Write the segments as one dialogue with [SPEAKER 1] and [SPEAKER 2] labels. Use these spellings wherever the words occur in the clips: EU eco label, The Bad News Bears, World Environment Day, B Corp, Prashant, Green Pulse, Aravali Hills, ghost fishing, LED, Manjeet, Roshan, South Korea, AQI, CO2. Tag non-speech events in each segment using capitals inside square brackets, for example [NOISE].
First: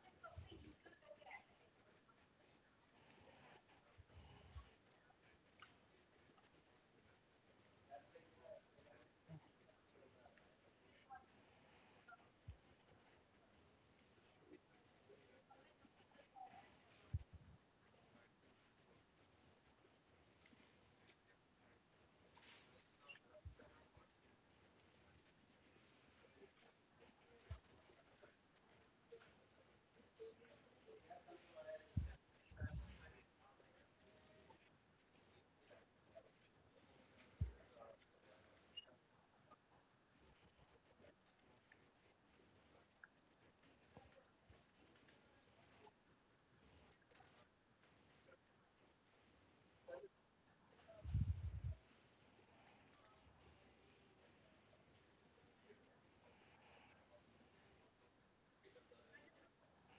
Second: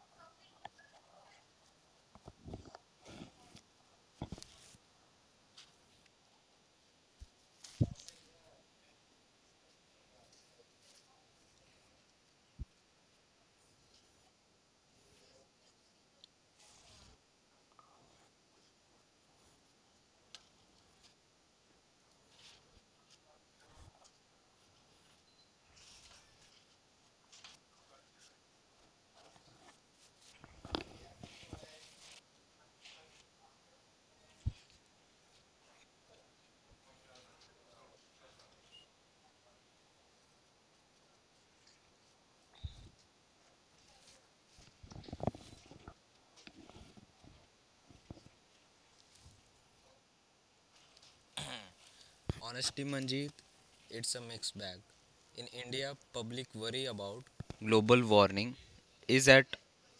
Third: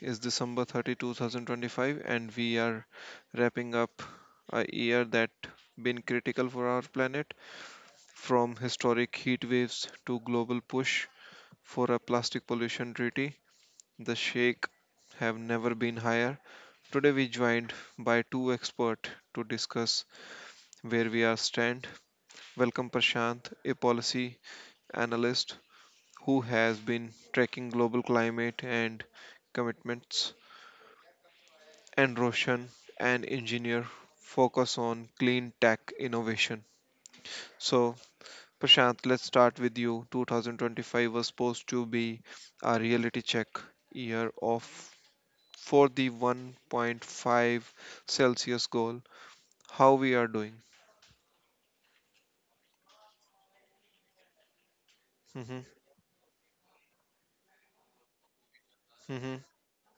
[SPEAKER 1] is December 30, 2025, and we are wrapping up a year that been critical for our planet, from historic heat waves to global push for a plastic pollution treaty. The shake have never been higher. Today we joined by two experts to discuss where we are stand. Welcome Prashant, a policy analyst who has been tracking global climate and commitments, and Roshan, an engineer focus on clean tech innovation. So, Prashant, let's start with you. 2025 was supposed to be a reality check year of for the 1.5 Celsius goal. How we are doing?
[SPEAKER 2] Honestly, Manjeet, it's a mixed bag. In
[SPEAKER 1] Mhm.
[SPEAKER 2] India, public worry about global warming is
[SPEAKER 1] Mhm.
[SPEAKER 2] at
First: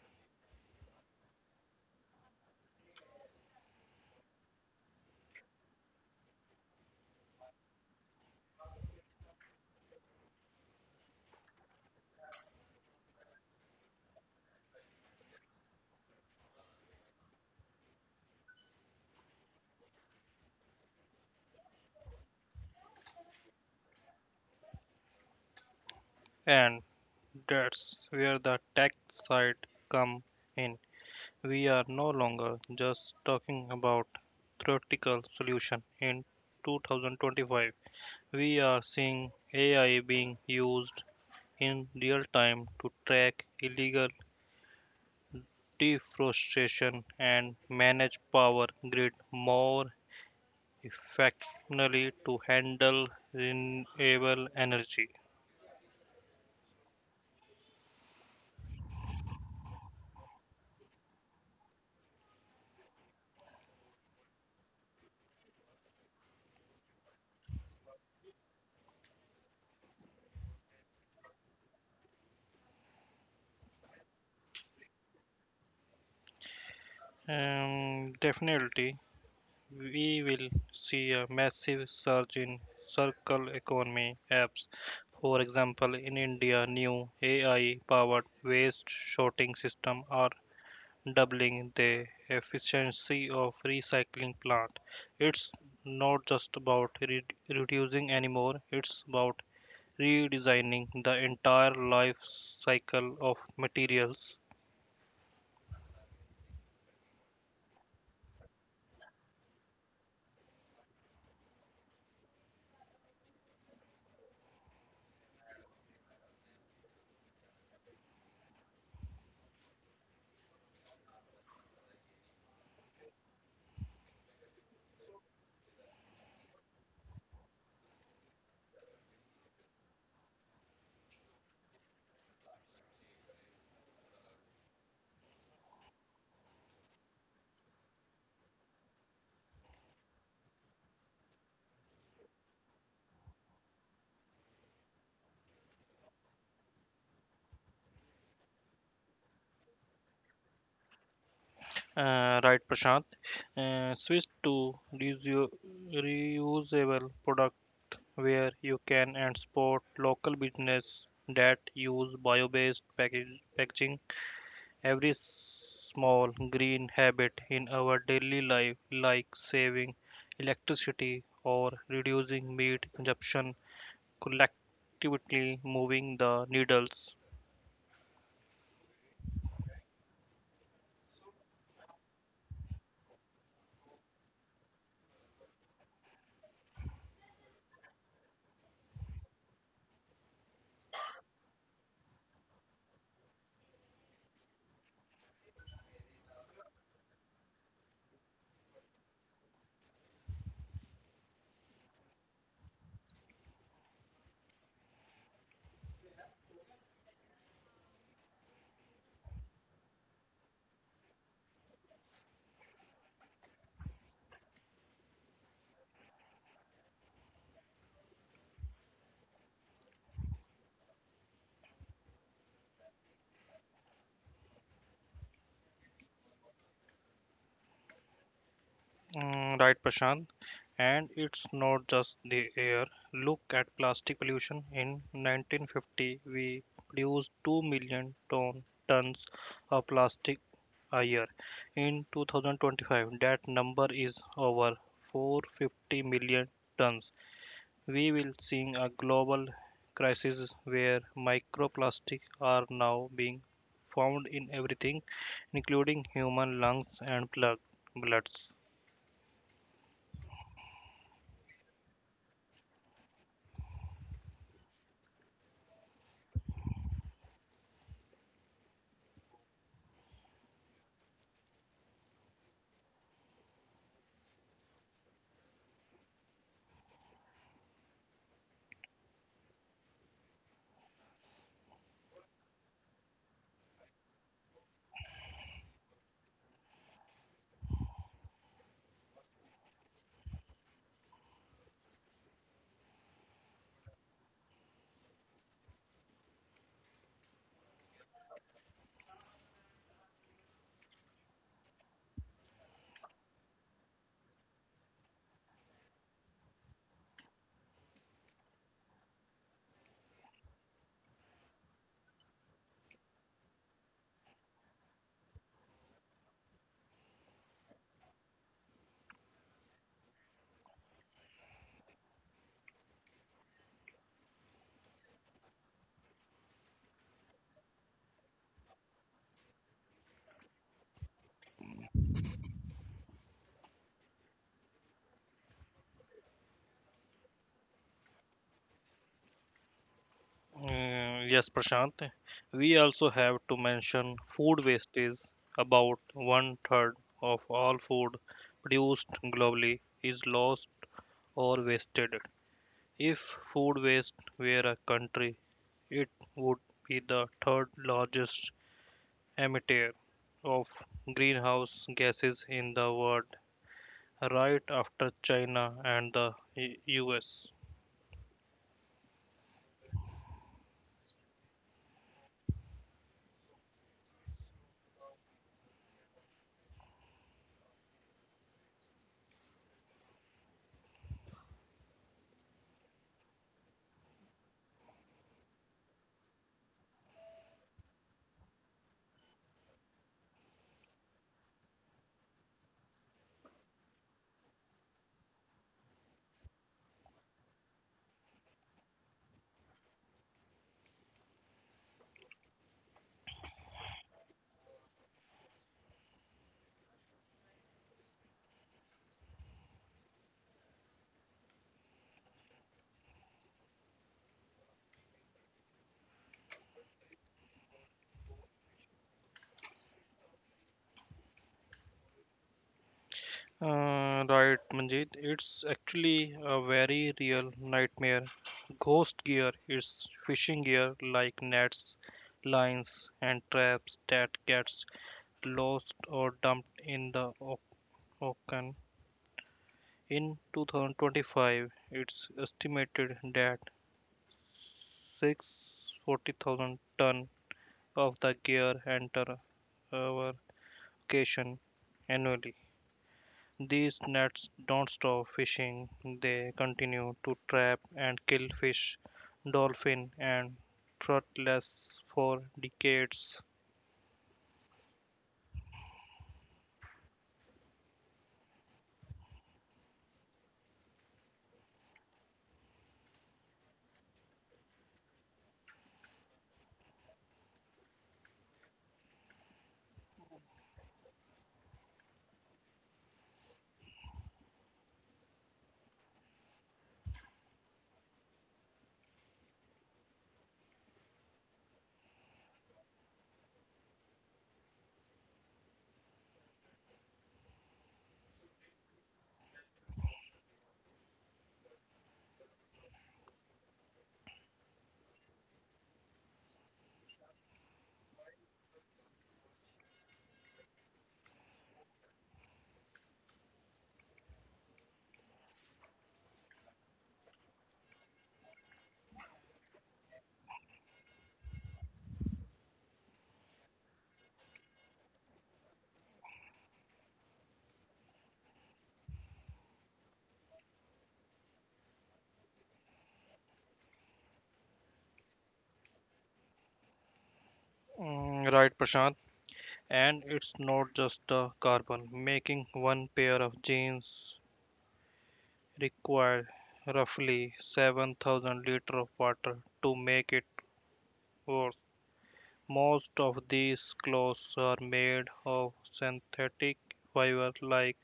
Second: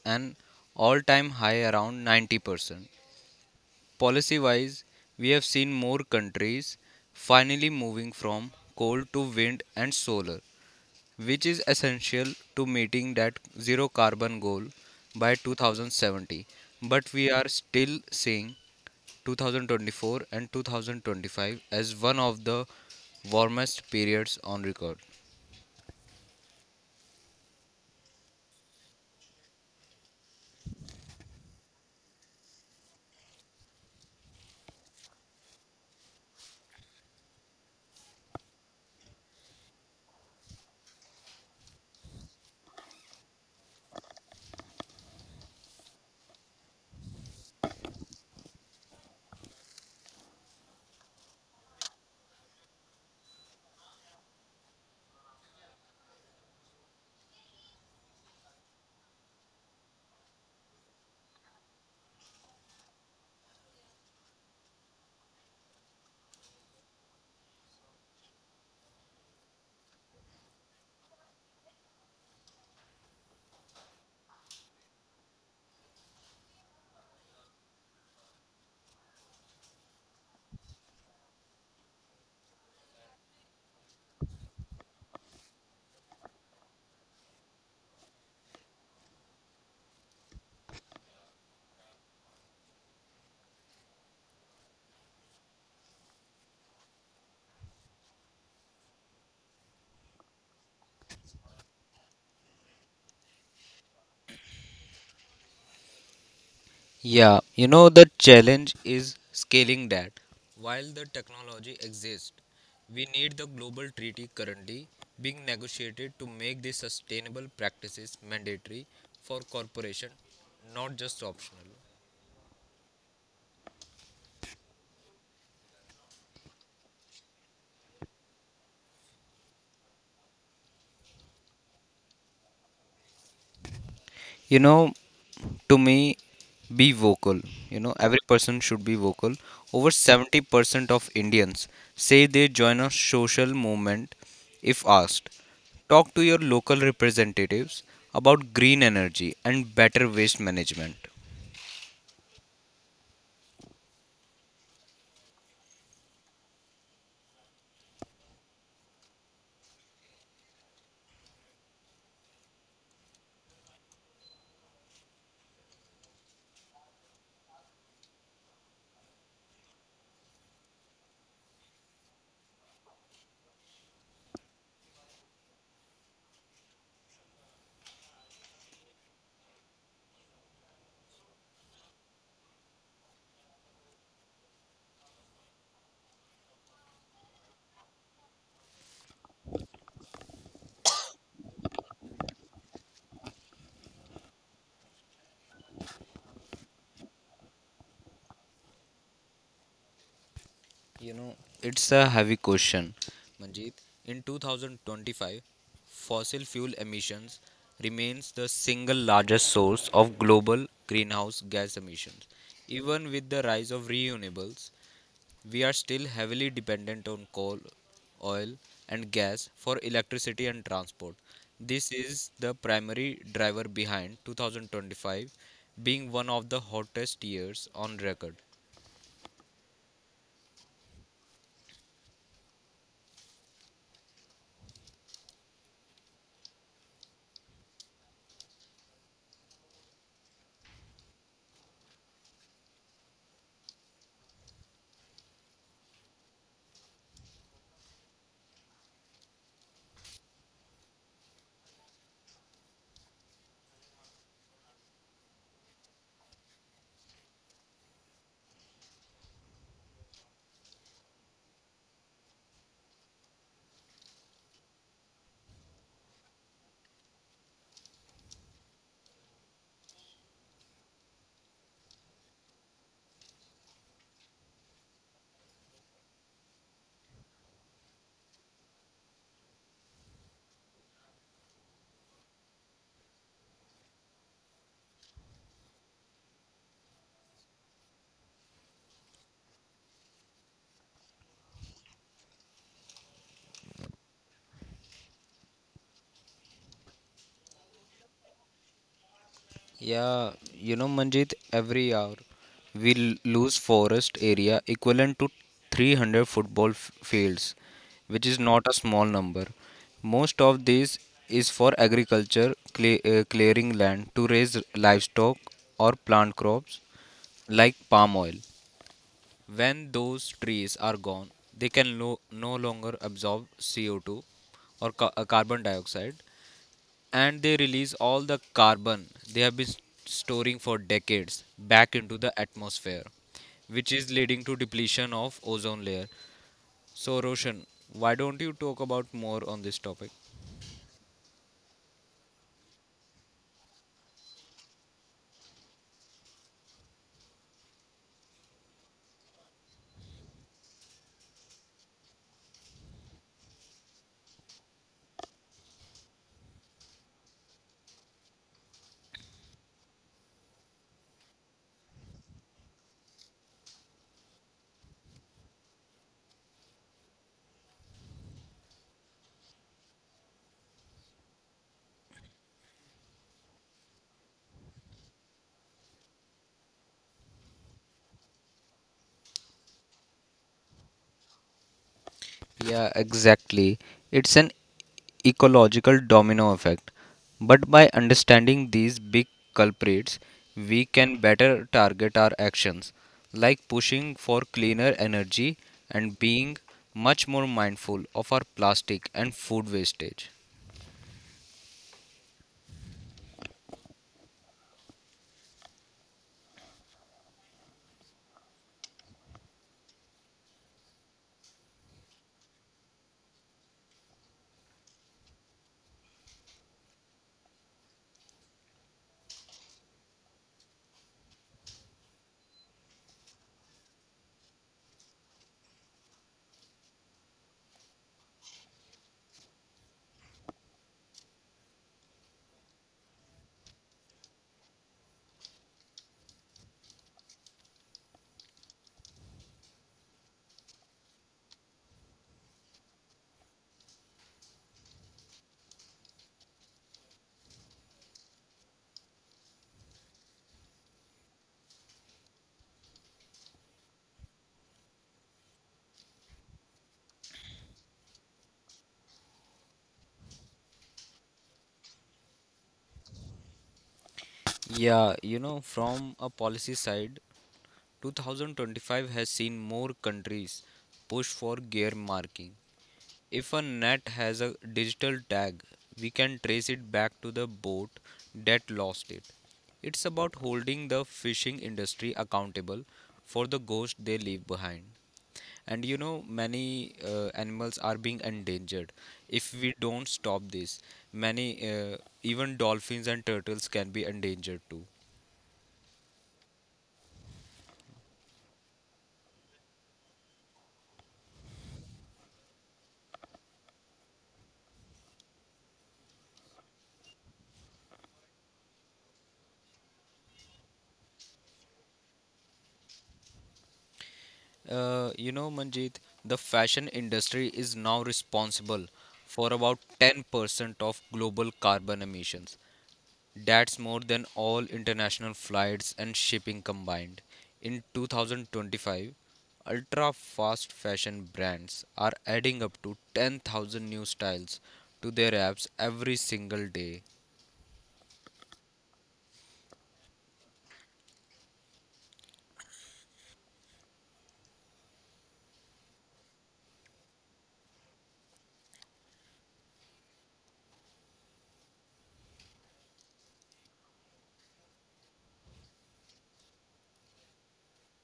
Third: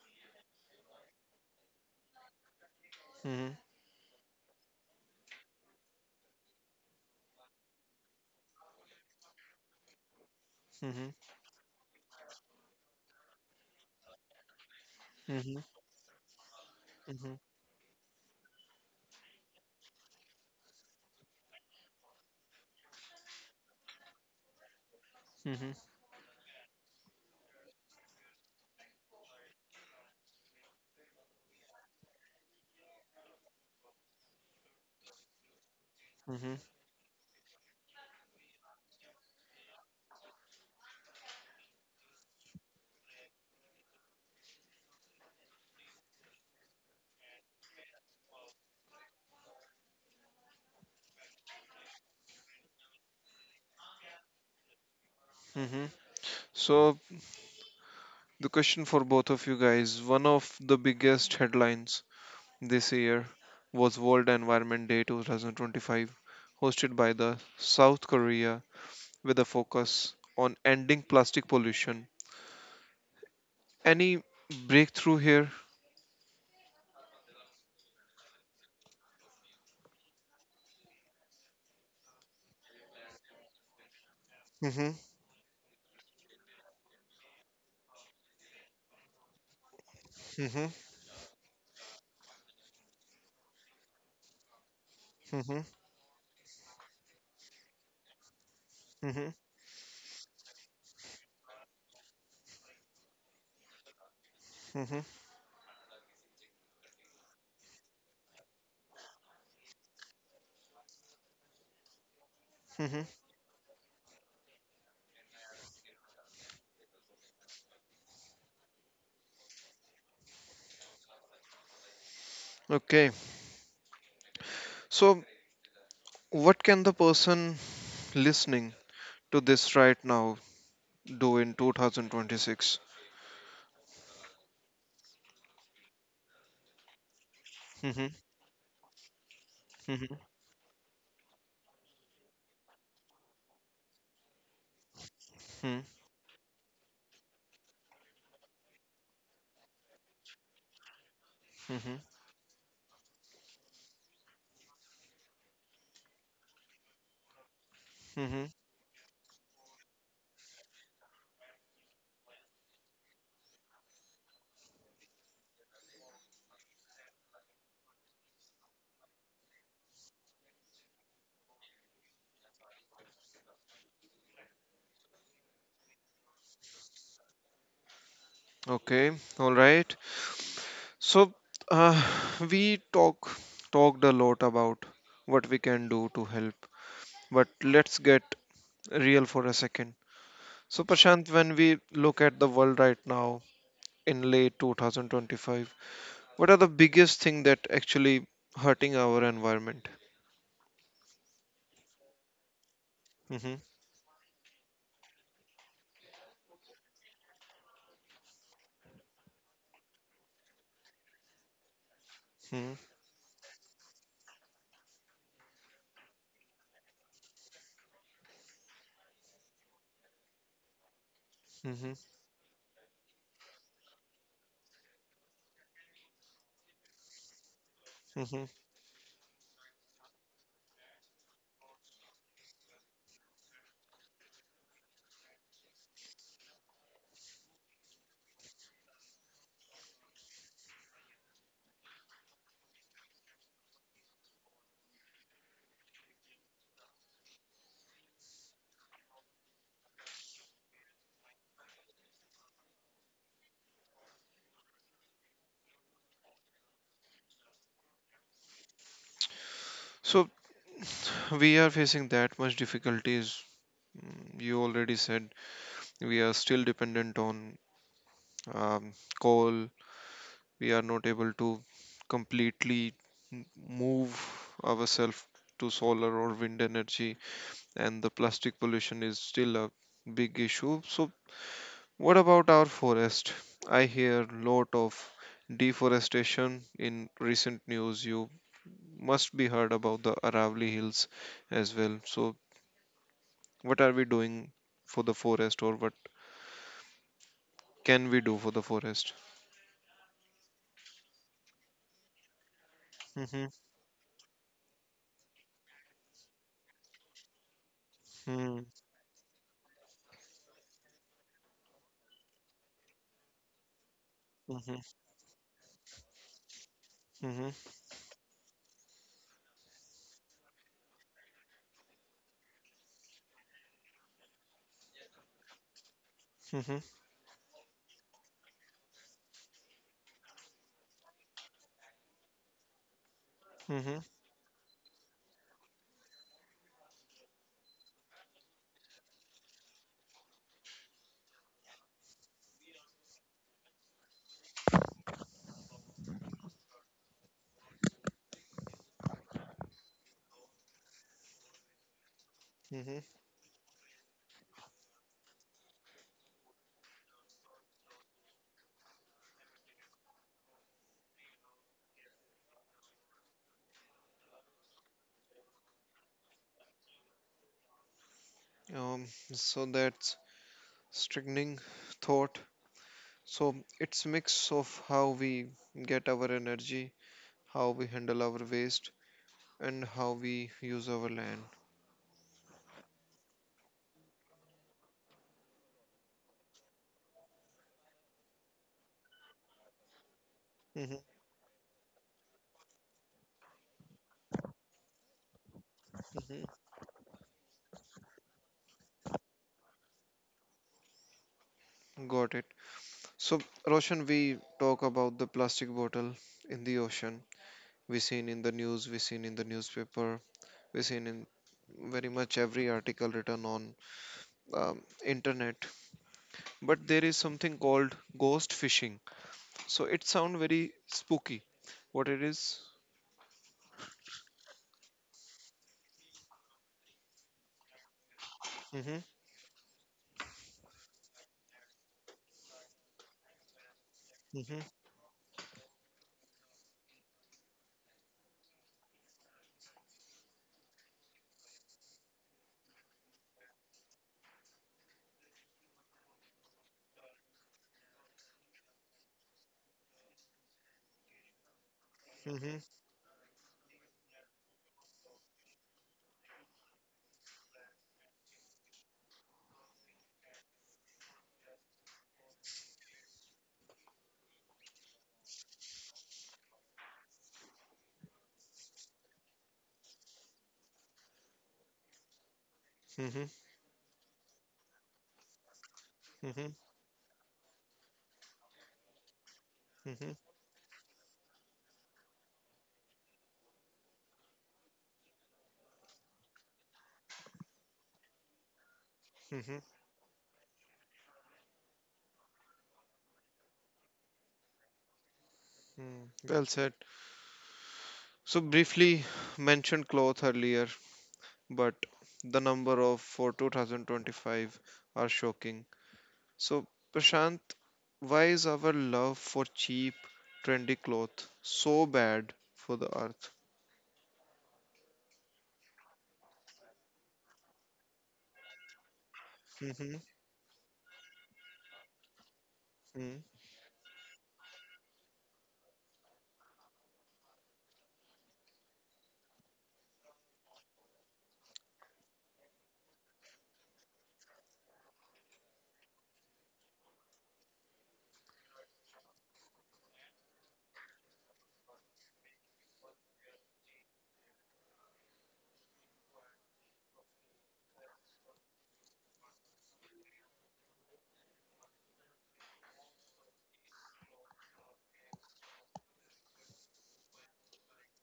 [SPEAKER 2] an all time high around 90%.
[SPEAKER 1] Mhm.
[SPEAKER 2] Policy wise, we have seen more countries finally moving from coal to wind and solar,
[SPEAKER 1] Mhm.
[SPEAKER 2] which is essential to meeting that zero carbon goal by
[SPEAKER 1] Mhm.
[SPEAKER 2] 2070. But we
[SPEAKER 1] Mhm.
[SPEAKER 2] are still seeing 2024 and 2025 as one of the warmest periods on record.
[SPEAKER 1] Mhm.
[SPEAKER 3] And that's where the tech side come in. We are no longer just talking about theoretical solution. In
[SPEAKER 1] Mhm.
[SPEAKER 3] 2025, we are seeing AI being used in real time to track illegal deforestation and manage power grid more effectively to handle renewable energy.
[SPEAKER 1] Mhm. So, the question for both of you guys, one of the biggest headlines this year was World Environment Day 2025, hosted by the South Korea with a focus on ending plastic pollution. Any breakthrough here?
[SPEAKER 3] Definitely, we will see a massive surge in circle economy apps.
[SPEAKER 1] Hmm.
[SPEAKER 3] For example, in India, new AI powered waste sorting systems are
[SPEAKER 1] Hmm.
[SPEAKER 3] doubling the efficiency of recycling plant. It's
[SPEAKER 1] Hmm.
[SPEAKER 3] not just about reducing anymore, it's
[SPEAKER 1] Hmm.
[SPEAKER 3] about redesigning the entire life cycle of materials.
[SPEAKER 1] Hmm.
[SPEAKER 2] Yeah, the challenge is scaling that. While the technology exists,
[SPEAKER 1] Hmm.
[SPEAKER 2] we need the global treaty currently being negotiated to make these sustainable practices mandatory for corporation, not just optional.
[SPEAKER 1] Okay, so what can the person listening to this right now do in 2026?
[SPEAKER 2] You know, to me, be vocal.
[SPEAKER 1] Hmm.
[SPEAKER 2] Every person should be vocal. Over
[SPEAKER 1] Hmm.
[SPEAKER 2] 70% of Indians say they join a social movement if asked.
[SPEAKER 1] Hmm.
[SPEAKER 2] Talk to your local representatives about green energy and better waste management.
[SPEAKER 1] Hmm.
[SPEAKER 3] Right, Prashant. Switch to reusable products
[SPEAKER 1] Hmm.
[SPEAKER 3] where you can, and support local business that use packaging. Every small green habit in our daily life, like saving electricity or reducing meat consumption, collectively moving the needles.
[SPEAKER 1] Okay, all right. So uh, we talked a lot about what we can do to help, but let's get real for a second. So, Prashant, when we look at the world right now in late 2025, what are the biggest thing that actually hurting our environment?
[SPEAKER 2] You know, it's a heavy question,
[SPEAKER 1] Hmm.
[SPEAKER 2] Manjeet. In 2025, fossil fuel emissions remains the single largest source of global greenhouse gas emissions.
[SPEAKER 1] Hmm.
[SPEAKER 2] Even with the rise of renewables, we are still heavily dependent on coal, oil, and gas for electricity and transport.
[SPEAKER 1] Hmm.
[SPEAKER 2] This is the primary driver behind 2025 being one of the hottest years on record.
[SPEAKER 1] Hmm.
[SPEAKER 3] Mm, right, Prashant. And it's not just the air. Look at plastic pollution. In 1950, we produced 2 million tons of plastic a year. In 2025, that number is over 450 million tons. We will see a global crisis where microplastics are now being found in everything, including human lungs and bloods.
[SPEAKER 1] So we are facing that much difficulties. You already said we are still dependent on um, coal, we are not able to completely m- move ourselves to solar or wind energy, and the plastic pollution is still a big issue. So what about our forest? I hear lot of deforestation in recent news. You must be heard about the Aravali Hills as well. So what are we doing for the forest, or what can we do for the forest?
[SPEAKER 2] Yeah, Manjit, every hour
[SPEAKER 1] Mm-hmm.
[SPEAKER 2] lose forest area equivalent to 300 fields, which is
[SPEAKER 1] Mm-hmm.
[SPEAKER 2] not a small number. Most of this is for agriculture, clearing land to raise livestock or plant crops
[SPEAKER 1] Mm-hmm.
[SPEAKER 2] like palm oil. When those trees are gone, they can no longer absorb CO2 or carbon dioxide, and they release all the carbon they have storing for decades back into the atmosphere, which
[SPEAKER 1] Mm-hmm.
[SPEAKER 2] is leading to depletion of ozone layer. So Roshan, why don't you talk about more on this topic?
[SPEAKER 3] Mm, yes, Prashant. We also have to mention food waste is about one third of all food produced globally is lost or wasted.
[SPEAKER 1] Mm-hmm.
[SPEAKER 3] If food waste were a country, it would be the third largest emitter of greenhouse gases in the world, right after China and the US.
[SPEAKER 1] Um, so that's strengthening thought. So it's mix of how we get our energy, how we handle our waste, and how we use our land.
[SPEAKER 2] Yeah, exactly. It's an ecological domino effect. But by understanding these big culprits, we
[SPEAKER 1] Hmm.
[SPEAKER 2] can better target our actions, like pushing for cleaner energy and
[SPEAKER 1] Hmm.
[SPEAKER 2] being much more mindful of our plastic and food wastage.
[SPEAKER 1] Got it. So, Roshan, we talk about the plastic bottle in the ocean. We seen in the news, we seen in the newspaper, we seen in very much every article written on internet. But there is something called ghost fishing. So it sound very spooky. What it is?
[SPEAKER 3] Right, Manjeet. It's actually a very real nightmare.
[SPEAKER 1] Mm-hmm.
[SPEAKER 3] Ghost gear is fishing gear like nets, lines, and traps that
[SPEAKER 1] Mm-hmm.
[SPEAKER 3] gets lost or dumped in the ocean. In 2025, it's estimated that 640,000 ton of the gear enter our ocean annually.
[SPEAKER 1] Mm-hmm.
[SPEAKER 3] These nets don't stop fishing, they continue to trap and kill fish, dolphin, and turtles for decades.
[SPEAKER 2] Yeah, from a policy side, 2025 has seen more countries push for gear marking.
[SPEAKER 1] Mm-hmm.
[SPEAKER 2] If a net has a digital tag, we can
[SPEAKER 1] Mm-hmm.
[SPEAKER 2] trace it back to the boat that lost it. It's
[SPEAKER 1] Mm-hmm.
[SPEAKER 2] about holding the fishing industry accountable for the ghost they leave behind. And many animals are being endangered. If
[SPEAKER 1] Mm-hmm.
[SPEAKER 2] we don't stop this, many, even dolphins and turtles can be endangered too.
[SPEAKER 1] Mm. Well said. So briefly mentioned cloth earlier, but the number of for 2025 are shocking. So, Prashant, why is our love for cheap, trendy cloth so bad for the earth?
[SPEAKER 2] Manjeet, the fashion industry is now responsible for about
[SPEAKER 1] Mm-hmm.
[SPEAKER 2] 10% of global carbon emissions. That's more than all international flights and shipping combined. In 2025, ultra fast fashion brands are adding up to 10,000 new styles to their apps every single day.
[SPEAKER 3] Mm, right, Prashant? And it's not just the carbon. Making one pair of jeans requires roughly 7,000 liters of water to make it worth. Most of these clothes are made of synthetic fiber like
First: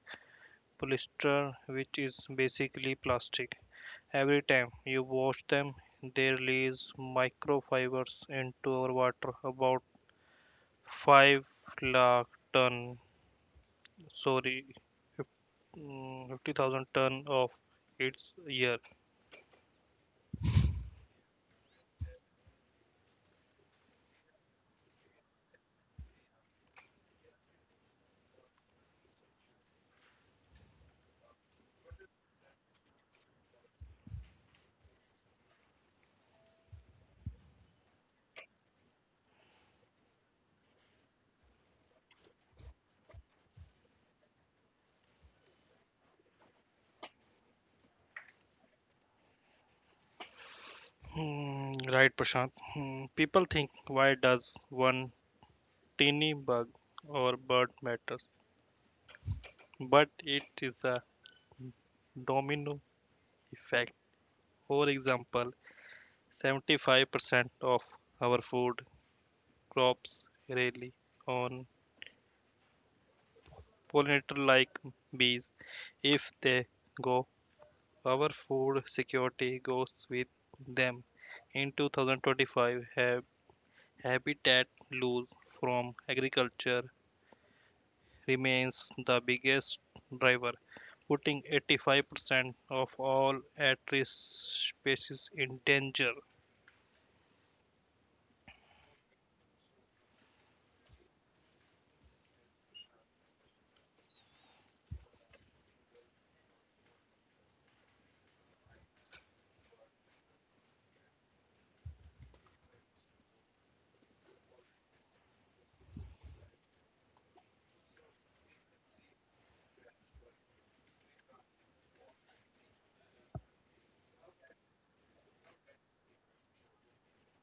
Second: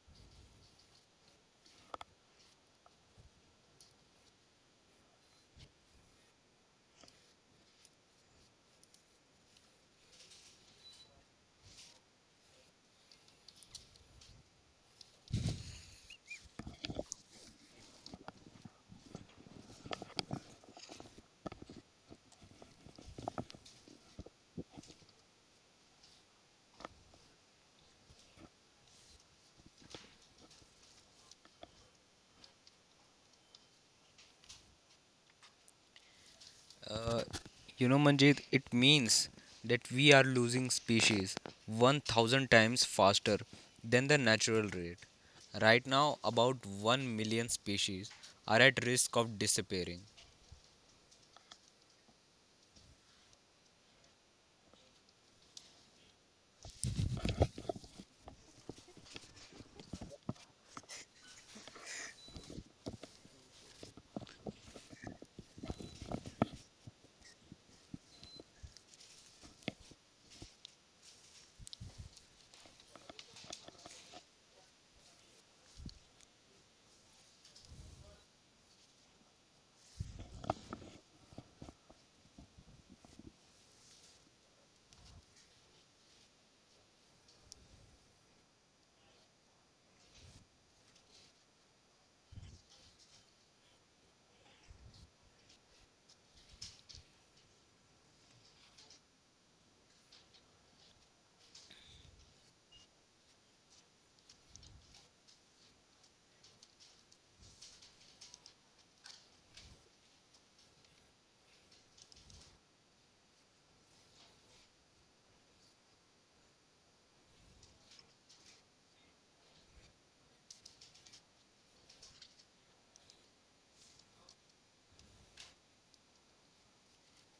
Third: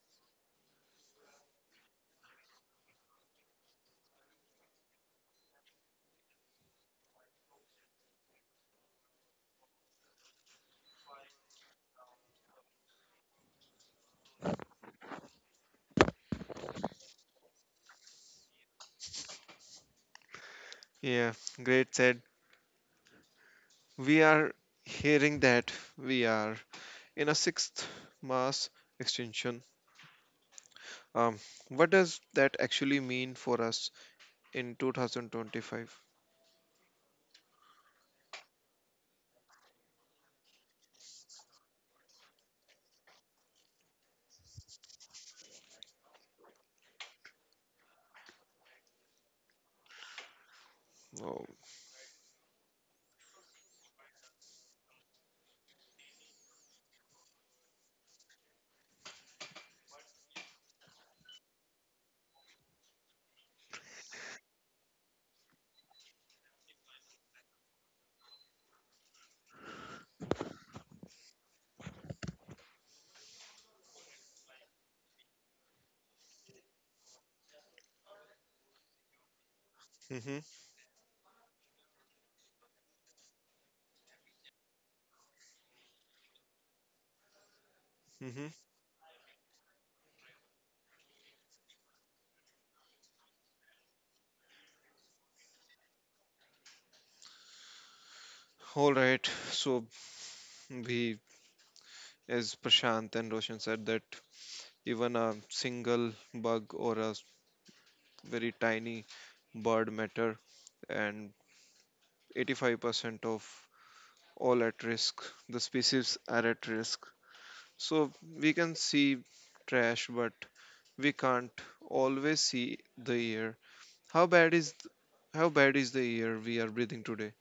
[SPEAKER 3] polyester, which is basically plastic. Every time you wash them, they release microfibers into our water. About 5 lakh ton, sorry, mm, 50,000 ton of its year.
[SPEAKER 1] Yeah, great said. We are hearing that. We are in a sixth mass extinction. Um, what does that actually mean for us in 2025?
[SPEAKER 2] Uh, Manjit, it means that we are losing species 1,000 times faster than the natural rate. Right now, about 1 million species are at risk of disappearing.
[SPEAKER 1] Oh.
[SPEAKER 3] Hmm, right, Prashant. Hmm, people think, why does one tiny bug or bird matters? But it is a domino effect. For example, 75% of our food crops rely on pollinator like bees. If they go, our food security goes with
[SPEAKER 1] Mhm.
[SPEAKER 3] them. In 2025, habitat loss from agriculture
[SPEAKER 1] Mhm.
[SPEAKER 3] remains the biggest driver, putting 85% of all at risk species in danger.
[SPEAKER 1] All right. So we, as Prashant and Roshan said, that even a single bug or a very tiny bird matter, and 85% of all at risk. The species are at risk. So we can see trash, but we can't always see the air. How bad is th- how bad is the air we are breathing today?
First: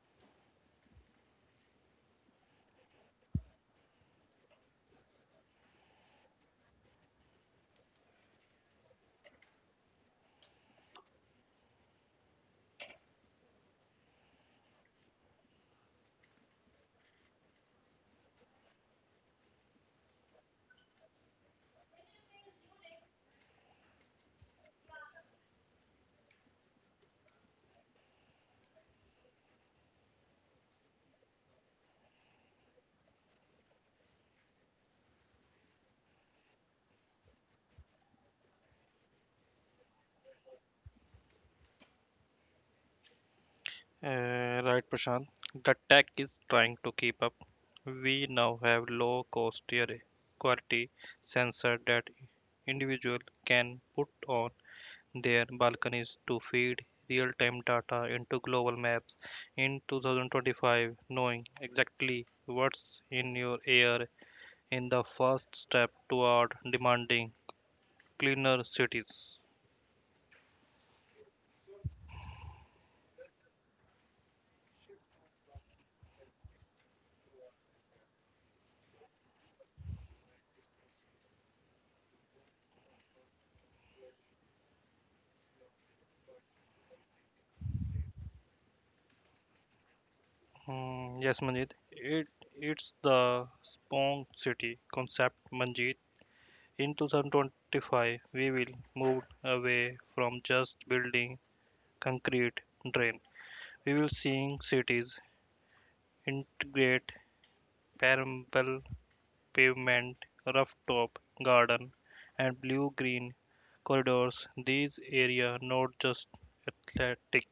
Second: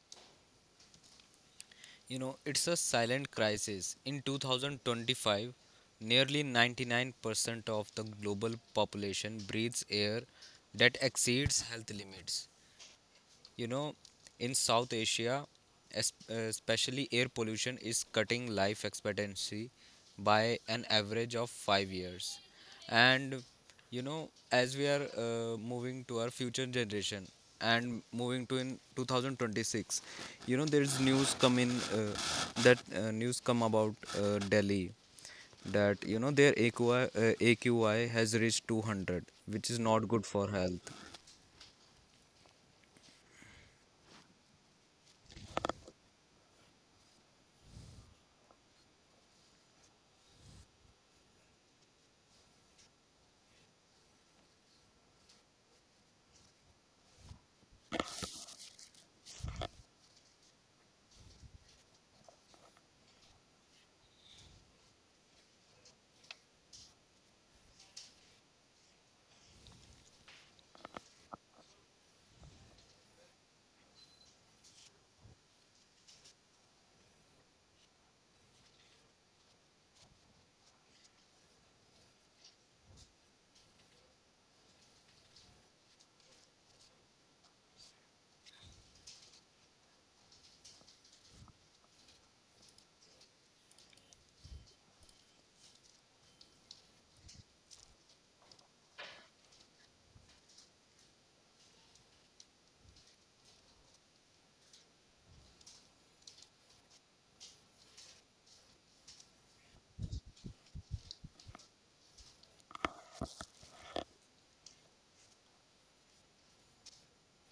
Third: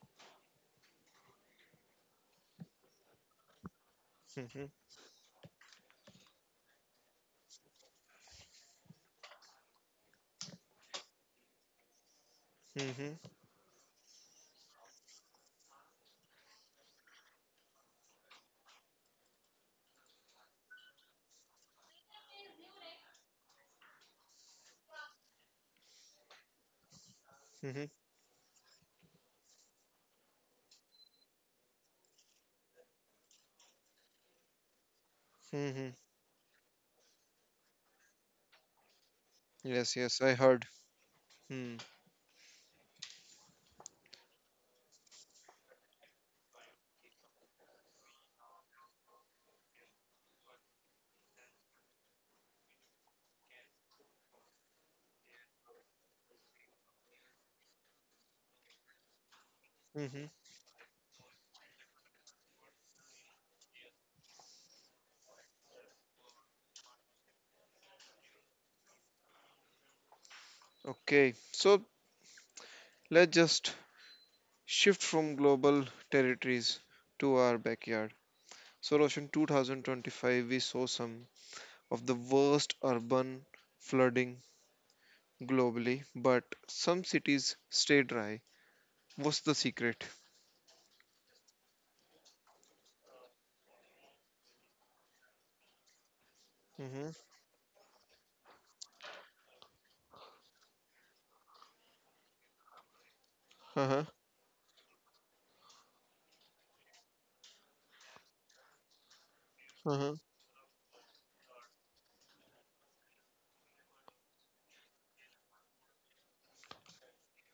[SPEAKER 2] It's a silent crisis. In
[SPEAKER 1] Hmm.
[SPEAKER 2] 2025, nearly 99% of the global population breathes air that exceeds health limits.
[SPEAKER 1] Hmm.
[SPEAKER 2] You know, in South Asia, especially air pollution is cutting life expectancy by an average of 5 years. And as we are moving to our future generation
[SPEAKER 1] Hmm.
[SPEAKER 2] and moving to in 2026, there is news come in that news come about Delhi
[SPEAKER 1] Hmm.
[SPEAKER 2] that their AQI has reached 200, which is
[SPEAKER 1] Yes,
[SPEAKER 2] not
[SPEAKER 1] yes,
[SPEAKER 2] good
[SPEAKER 1] I
[SPEAKER 2] for
[SPEAKER 1] heard.
[SPEAKER 2] health.
[SPEAKER 1] Hmm.
[SPEAKER 3] Right, Prashant. The tech is trying to keep up. We now have low cost tier quality sensor that individual can put on their balconies to feed real time data into global maps in
[SPEAKER 1] Hmm.
[SPEAKER 3] 2025. Knowing exactly what's in your air in the first step toward demanding cleaner cities.
[SPEAKER 1] Okay, so let's just shift from global territories to our backyard. So, Roshan, 2025, we saw some of the worst urban flooding globally, but some cities stay dry. What's the secret?
[SPEAKER 3] Hmm, yes, Manjit. It's the Spong City concept, Manjit. In
[SPEAKER 1] Mm-hmm.
[SPEAKER 3] 2025, we will move away from just building concrete drain. We
[SPEAKER 1] Uh-huh.
[SPEAKER 3] will seeing cities integrate permeable
[SPEAKER 1] Uh-huh.
[SPEAKER 3] pavement, rooftop garden, and blue-green corridors. These areas not just athletic;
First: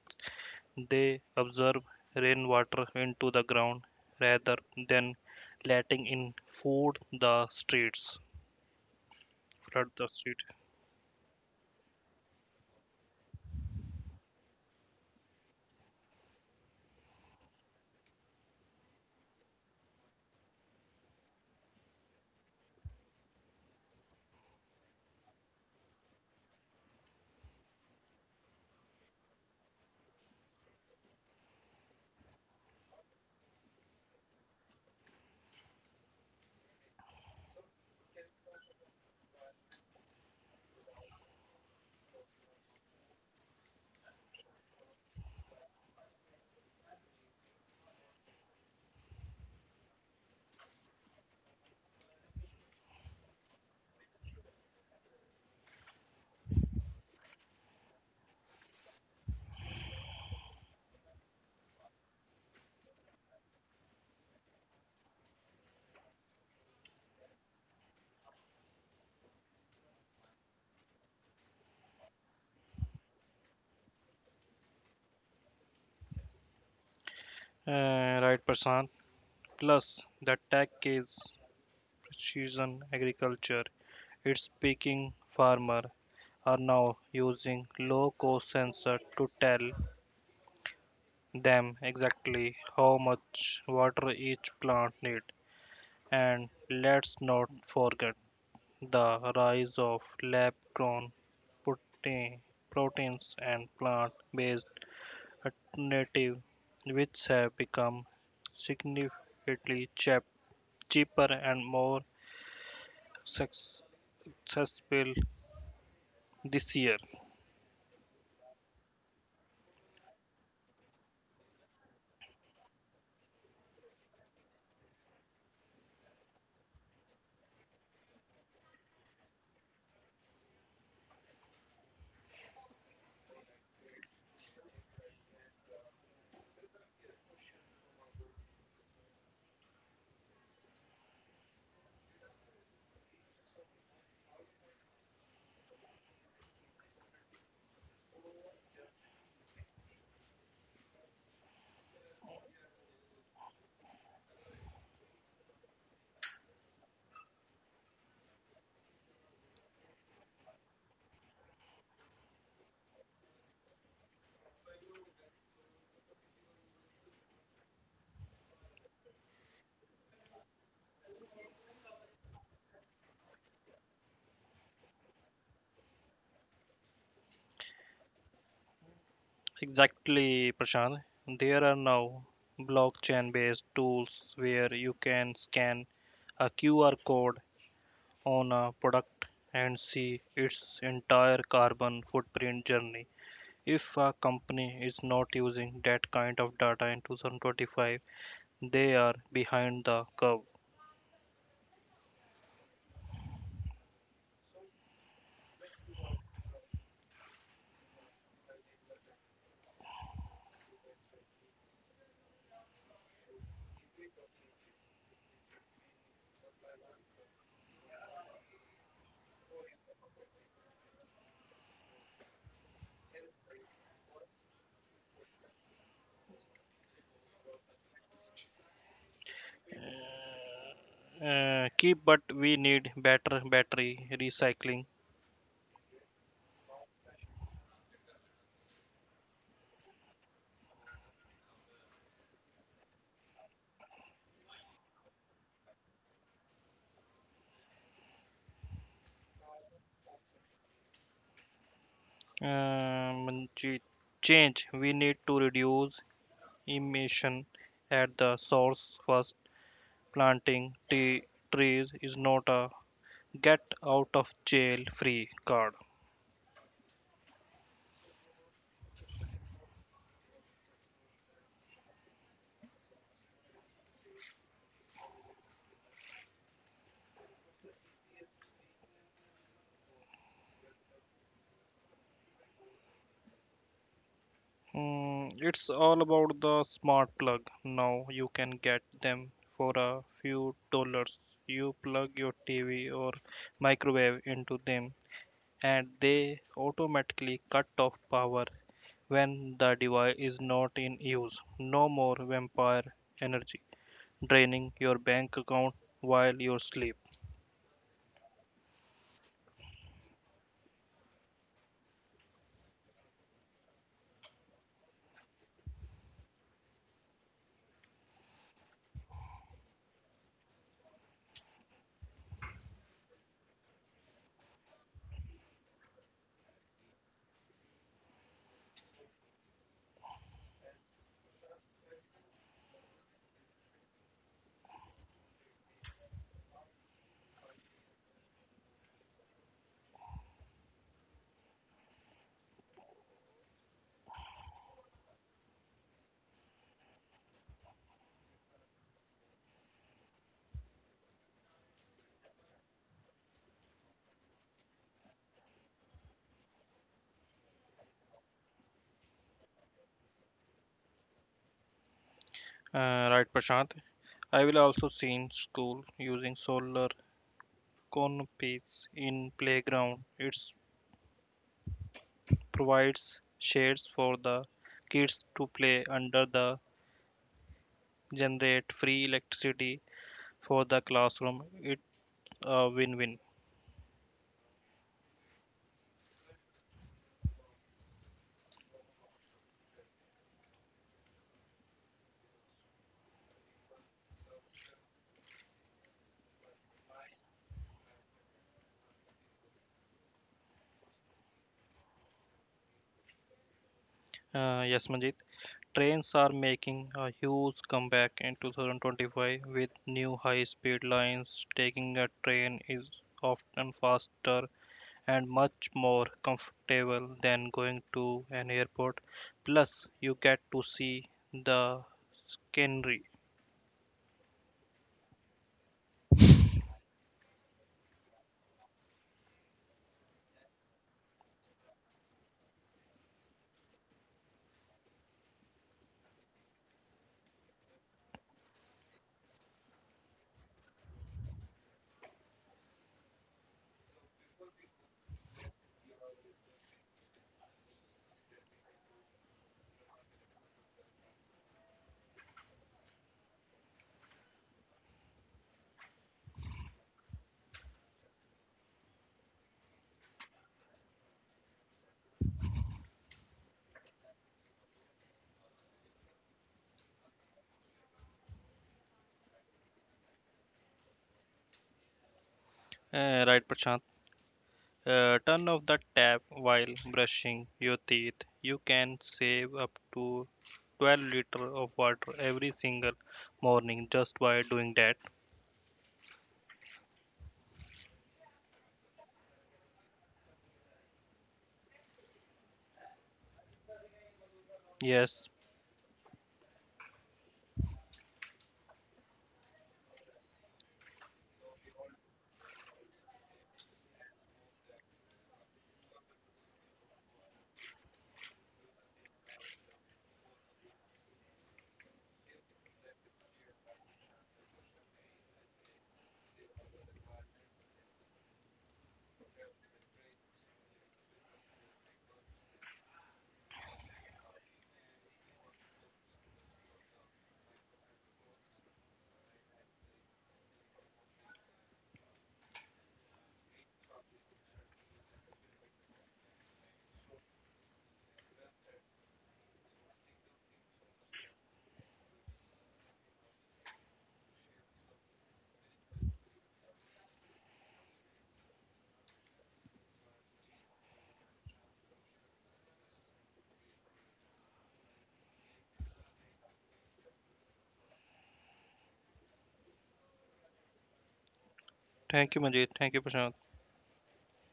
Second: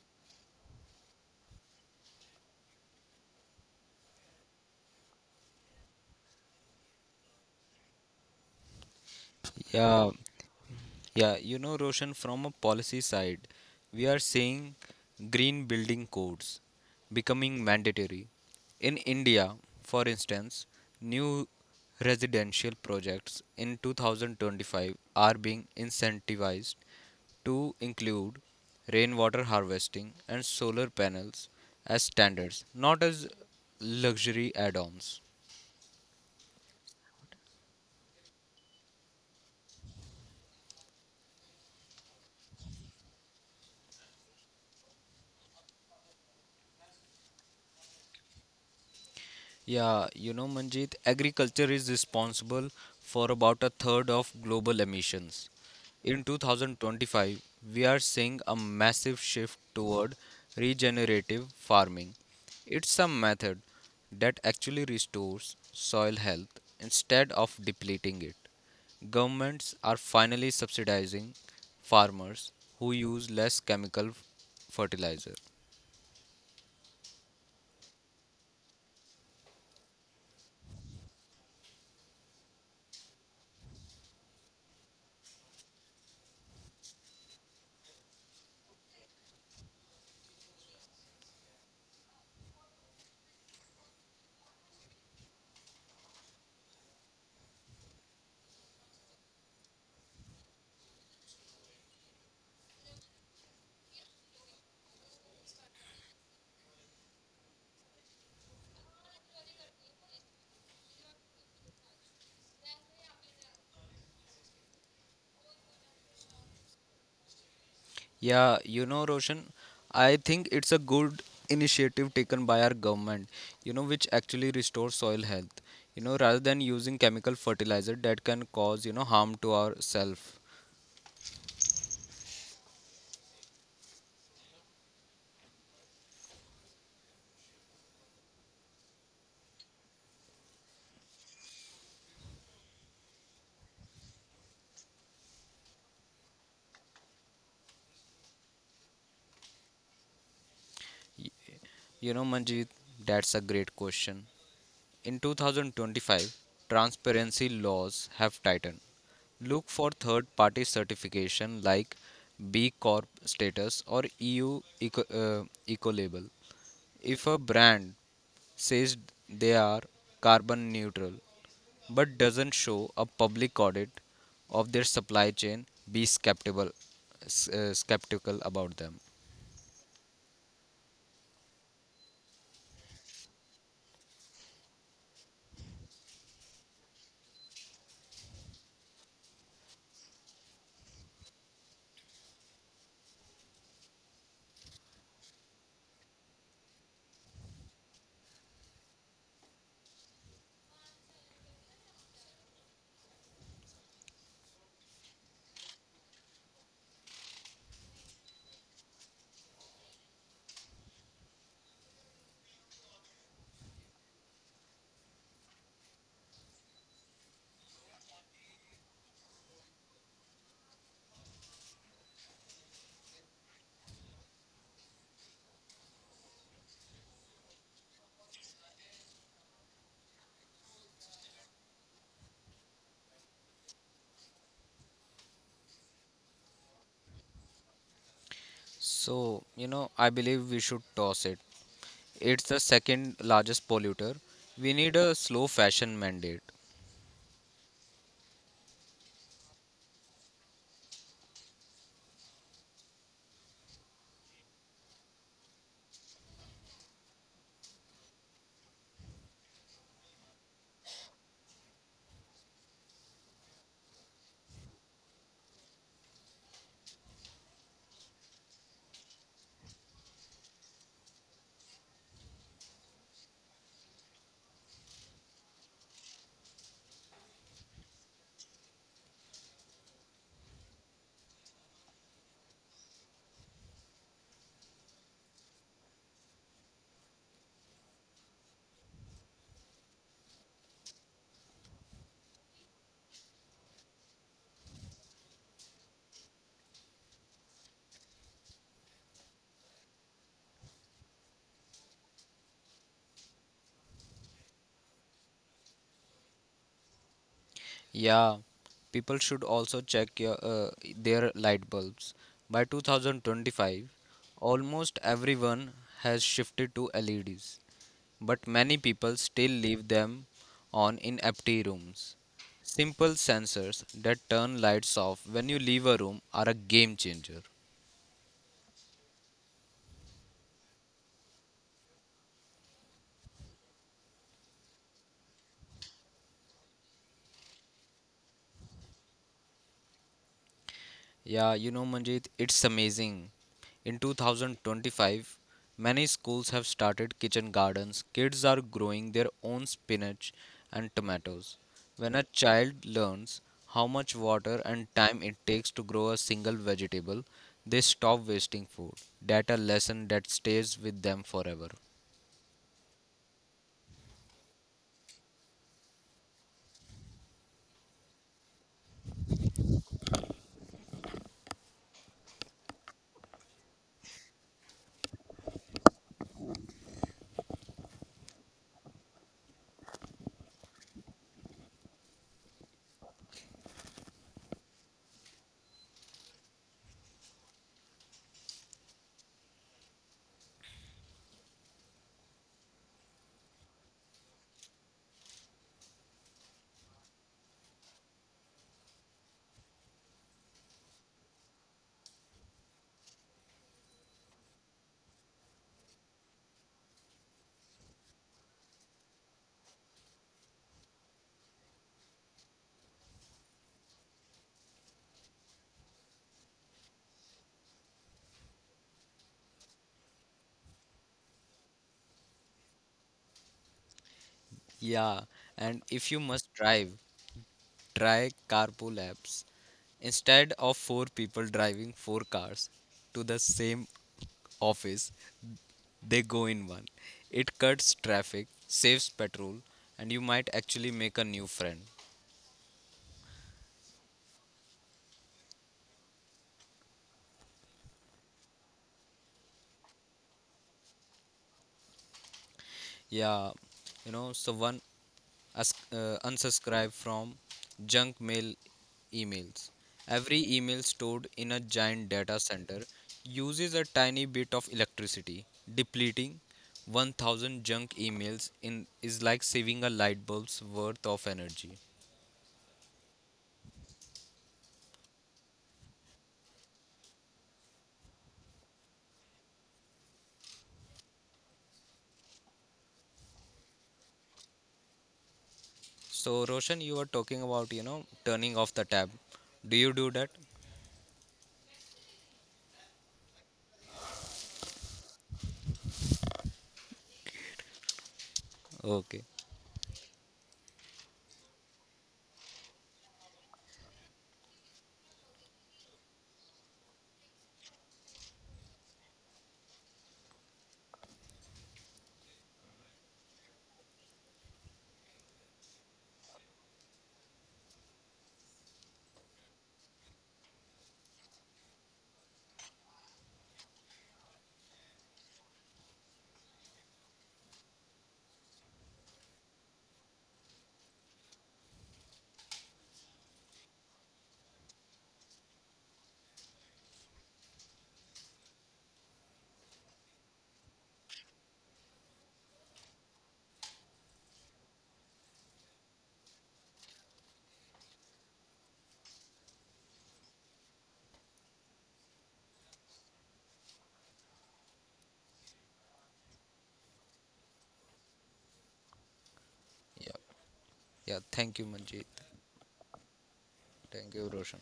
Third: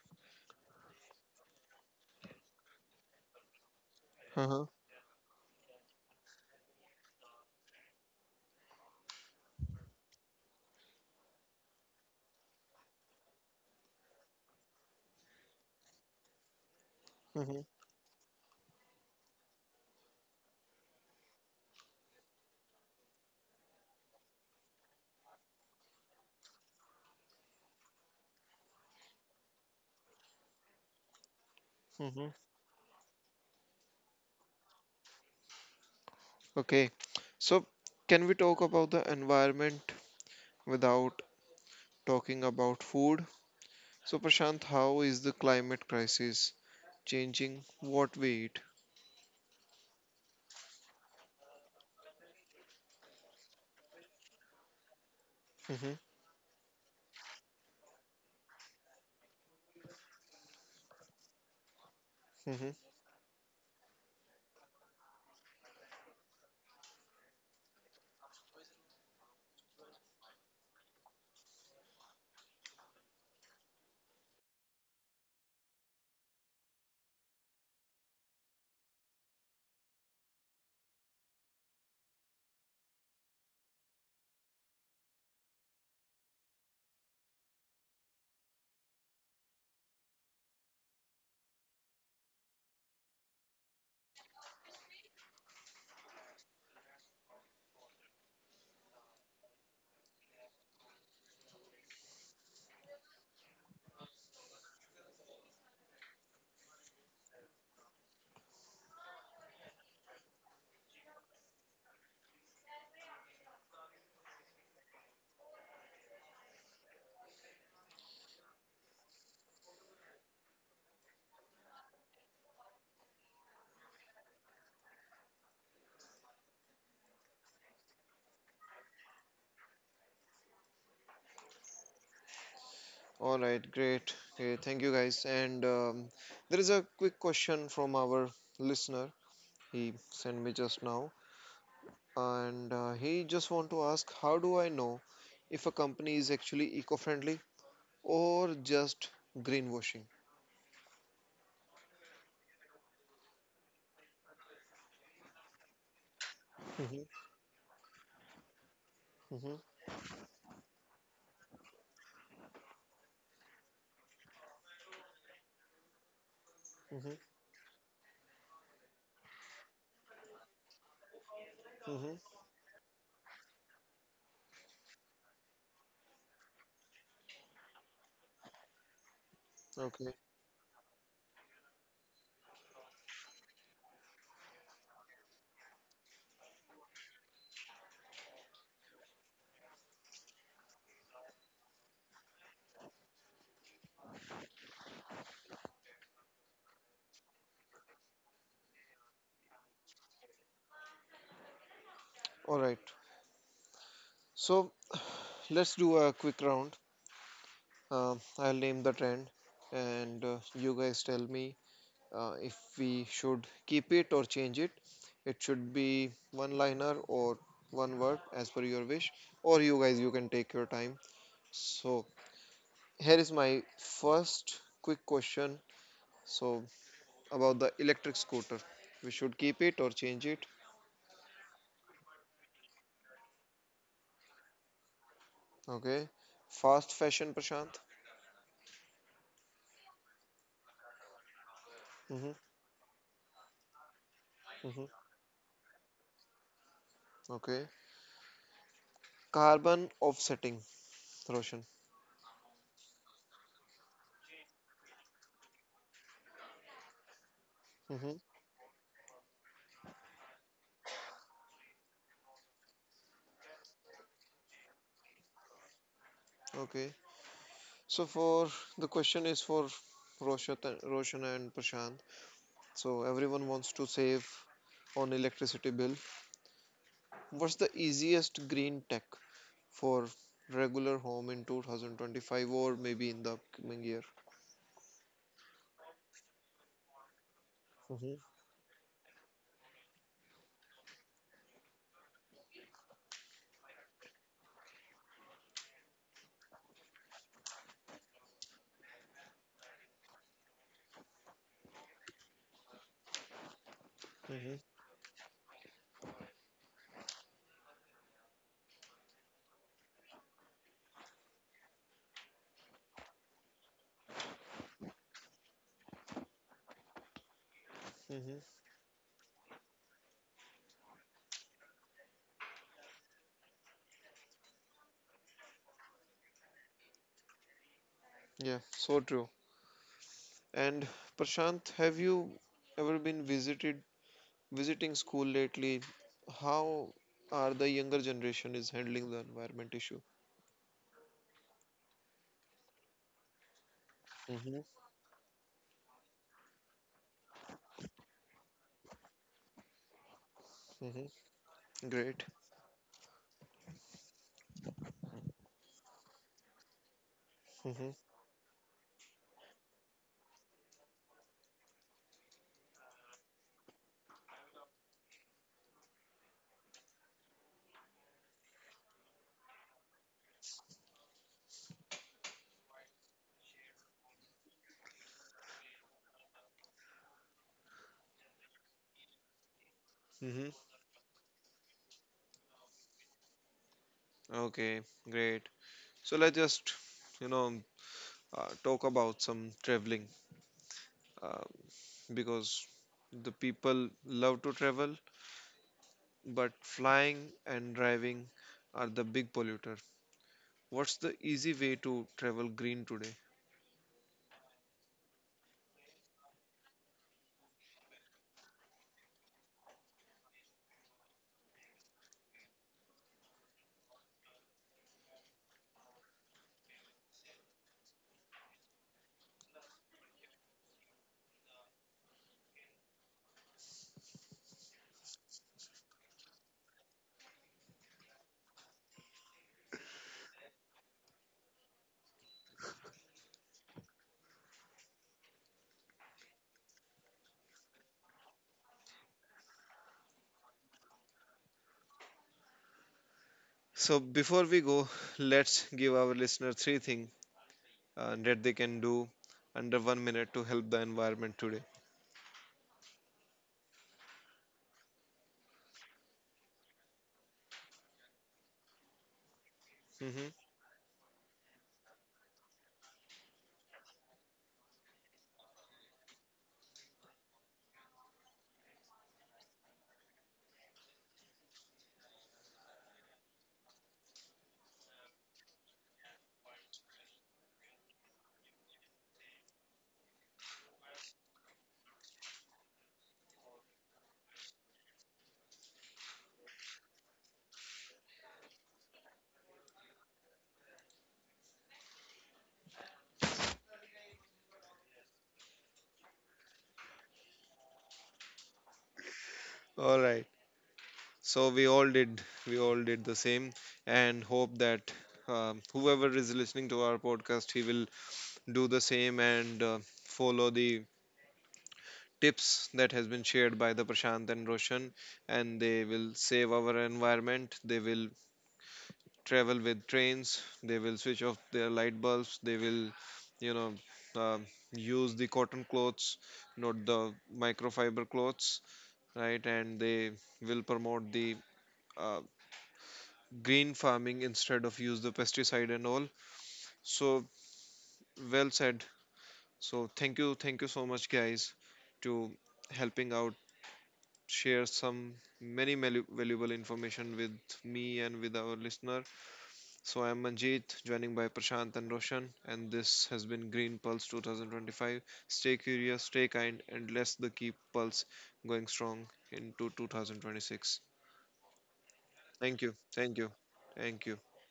[SPEAKER 3] they absorb rainwater into the ground rather
[SPEAKER 1] Uh-huh.
[SPEAKER 3] than letting in food the streets flood the
[SPEAKER 2] Yeah.
[SPEAKER 3] street.
[SPEAKER 2] Yeah, Roshan, from a policy side, we are seeing green building codes
[SPEAKER 1] Mm-hmm.
[SPEAKER 2] becoming mandatory. In India, for instance, new residential projects in 2025 are being incentivized to include rainwater harvesting and solar panels as
[SPEAKER 1] Mm-hmm.
[SPEAKER 2] standards, not as luxury add ons.
[SPEAKER 1] Okay. So, can we talk about the environment without talking about food? So, Prashant, how is the climate crisis changing what we eat?
[SPEAKER 2] Yeah, Manjit, agriculture is responsible for about a third of global emissions.
[SPEAKER 1] Mm-hmm.
[SPEAKER 2] In 2025, we are seeing a massive shift toward regenerative farming.
[SPEAKER 1] Mm-hmm.
[SPEAKER 2] It's a method that actually restores soil health instead of depleting it. Governments are finally subsidizing farmers who use less chemical fertilizer.
[SPEAKER 3] Right, Prashant. Plus, the tech is precision agriculture. Its picking farmer are now using low-cost sensor to tell them exactly how much water each plant need. And let's not forget the rise of lab-grown protein, proteins and plant-based alternatives, which have become significantly cheaper and more successful this year.
[SPEAKER 2] Yeah, Roshan, I think it's a good initiative taken by our government, which actually restores soil health, rather than using chemical fertilizer that can cause, harm to ourself.
[SPEAKER 1] All right, great. Okay, thank you guys. And there is a quick question from our listener. He sent me just now, and he just want to ask, how do I know if a company is actually eco-friendly? Or just greenwashing.
[SPEAKER 2] Y- You know, Manjeet, that's a great question. In 2025,
[SPEAKER 1] Mhm.
[SPEAKER 2] transparency laws have tightened.
[SPEAKER 1] Mhm.
[SPEAKER 2] Look for third party certification like B Corp status or EU eco label.
[SPEAKER 1] Mhm.
[SPEAKER 2] If a brand says they are carbon neutral but
[SPEAKER 1] Mhm.
[SPEAKER 2] doesn't show a public audit of their supply chain, be skeptical, skeptical about them.
[SPEAKER 1] Okay,
[SPEAKER 3] Exactly, Prashant. There are now blockchain based tools where you can scan a QR code on a product and see its entire carbon footprint journey. If a company is not using that kind of data in 2025, they are behind the curve.
[SPEAKER 1] all right. So let's do a quick round. I'll name the trend, and you guys tell me if we should keep it or change it. It should be one liner or one word as per your wish, or you guys, you can take your time. So here is my first quick question. So about the electric scooter, we should keep it or change it.
[SPEAKER 3] Key, but we need better battery recycling.
[SPEAKER 1] Okay. Fast fashion, Prashant.
[SPEAKER 2] So I believe we should toss it.
[SPEAKER 1] Mm-hmm.
[SPEAKER 2] It's the second largest polluter. We
[SPEAKER 1] Mm-hmm.
[SPEAKER 2] need a slow fashion mandate.
[SPEAKER 1] Okay. Carbon offsetting, Roshan.
[SPEAKER 3] Um, ch- Change. We need to reduce emission at
[SPEAKER 1] Mm-hmm.
[SPEAKER 3] the source first. Planting trees is not a get out of jail free card.
[SPEAKER 1] Okay. So for the question is for Roshan, Roshan and Prashant. So everyone wants to save on electricity bill. What's the easiest green tech for regular home in 2025 or maybe in the upcoming year?
[SPEAKER 3] Mm, it's all about the smart plug. Now you
[SPEAKER 1] Mm-hmm.
[SPEAKER 3] can get them for a few dollars. You plug your TV or microwave into them and they automatically cut off power when the device is not in use. No more vampire energy
[SPEAKER 1] Mm-hmm.
[SPEAKER 3] draining your bank account while you sleep.
[SPEAKER 2] Yeah, people should also check their light bulbs. By 2025 almost everyone has shifted to LEDs, but
[SPEAKER 1] Mm-hmm.
[SPEAKER 2] many people still leave them on in empty rooms. Simple sensors that turn lights off when you leave a room are a game changer.
[SPEAKER 1] Yeah, so true. And, Prashant, have you ever been visited visiting school lately? How are the younger generation is handling the environment issue?
[SPEAKER 2] Yeah, Manjit, it's amazing. In
[SPEAKER 1] Mm-hmm.
[SPEAKER 2] 2025, many schools have started kitchen gardens. Kids are growing their own spinach and
[SPEAKER 1] Mm-hmm.
[SPEAKER 2] tomatoes. When a
[SPEAKER 1] Great.
[SPEAKER 2] child learns how much water and time it takes to grow a single vegetable, they
[SPEAKER 1] Mm-hmm.
[SPEAKER 2] stop wasting food. That a lesson that stays with them forever.
[SPEAKER 3] Right, Prashant. I will also seen school using solar canopies in playground. It provides shades for the kids to play under the generate free electricity
[SPEAKER 1] Mm-hmm.
[SPEAKER 3] for the classroom. It's a win-win.
[SPEAKER 1] Okay, great. So let's just you know talk about some traveling uh, because the people love to travel, but flying and driving are the big polluter. What's the easy way to travel green today?
[SPEAKER 3] Yes, Manjit. Trains are making a huge comeback in 2025 with new high speed lines. Taking a train is often faster and much more comfortable than going to an airport. Plus, you get to see the scenery.
[SPEAKER 2] Yeah, and if you must drive, try carpool apps. Instead of four people driving four cars to the same office, they go in one. It cuts traffic, saves petrol, and you might actually make a new friend.
[SPEAKER 1] So before we go [LAUGHS] let's give our listener three things, and that they can do under 1 minute to help the environment today.
[SPEAKER 2] Yeah, so one. Unsubscribe from junk mail emails. Every
[SPEAKER 1] Mhm.
[SPEAKER 2] email stored in a giant data center uses a tiny bit of electricity. Depleting 1,000 junk emails in is like saving a light bulb's worth of energy.
[SPEAKER 3] Eh, right, Prashant? Turn off the tap while brushing your teeth. You can save up to 12 liters of water every single morning just by doing that.
[SPEAKER 2] So Roshan, you were talking about, turning off the tab. Do you do that?
[SPEAKER 3] Yes.
[SPEAKER 2] Okay.
[SPEAKER 1] All right. So we all did the same, and hope that whoever is listening to our podcast, he will do the same, and follow the tips that has been shared by the Prashant and Roshan, and they will save our environment. They will travel with trains, they will switch off their light bulbs, they will you know uh, use the cotton clothes, not the microfiber clothes, right? And they will promote the uh, green farming instead of use the pesticide and all. So well said. So thank you, thank you so much guys, to helping out share some many valuable information with me and with our listener. So I'm Manjeet, joining by Prashant and Roshan, and this has been Green Pulse 2025. Stay curious, stay kind, and let's the keep pulse going strong into
[SPEAKER 2] Yeah.
[SPEAKER 1] 2026.
[SPEAKER 2] Yeah, thank you Manjeet.
[SPEAKER 3] Thank you,
[SPEAKER 1] Thank
[SPEAKER 3] Manjeet.
[SPEAKER 1] you,
[SPEAKER 3] Thank you,
[SPEAKER 1] thank you,
[SPEAKER 3] Prashant.
[SPEAKER 2] Thank
[SPEAKER 1] thank
[SPEAKER 2] you
[SPEAKER 1] you.
[SPEAKER 2] Roshan.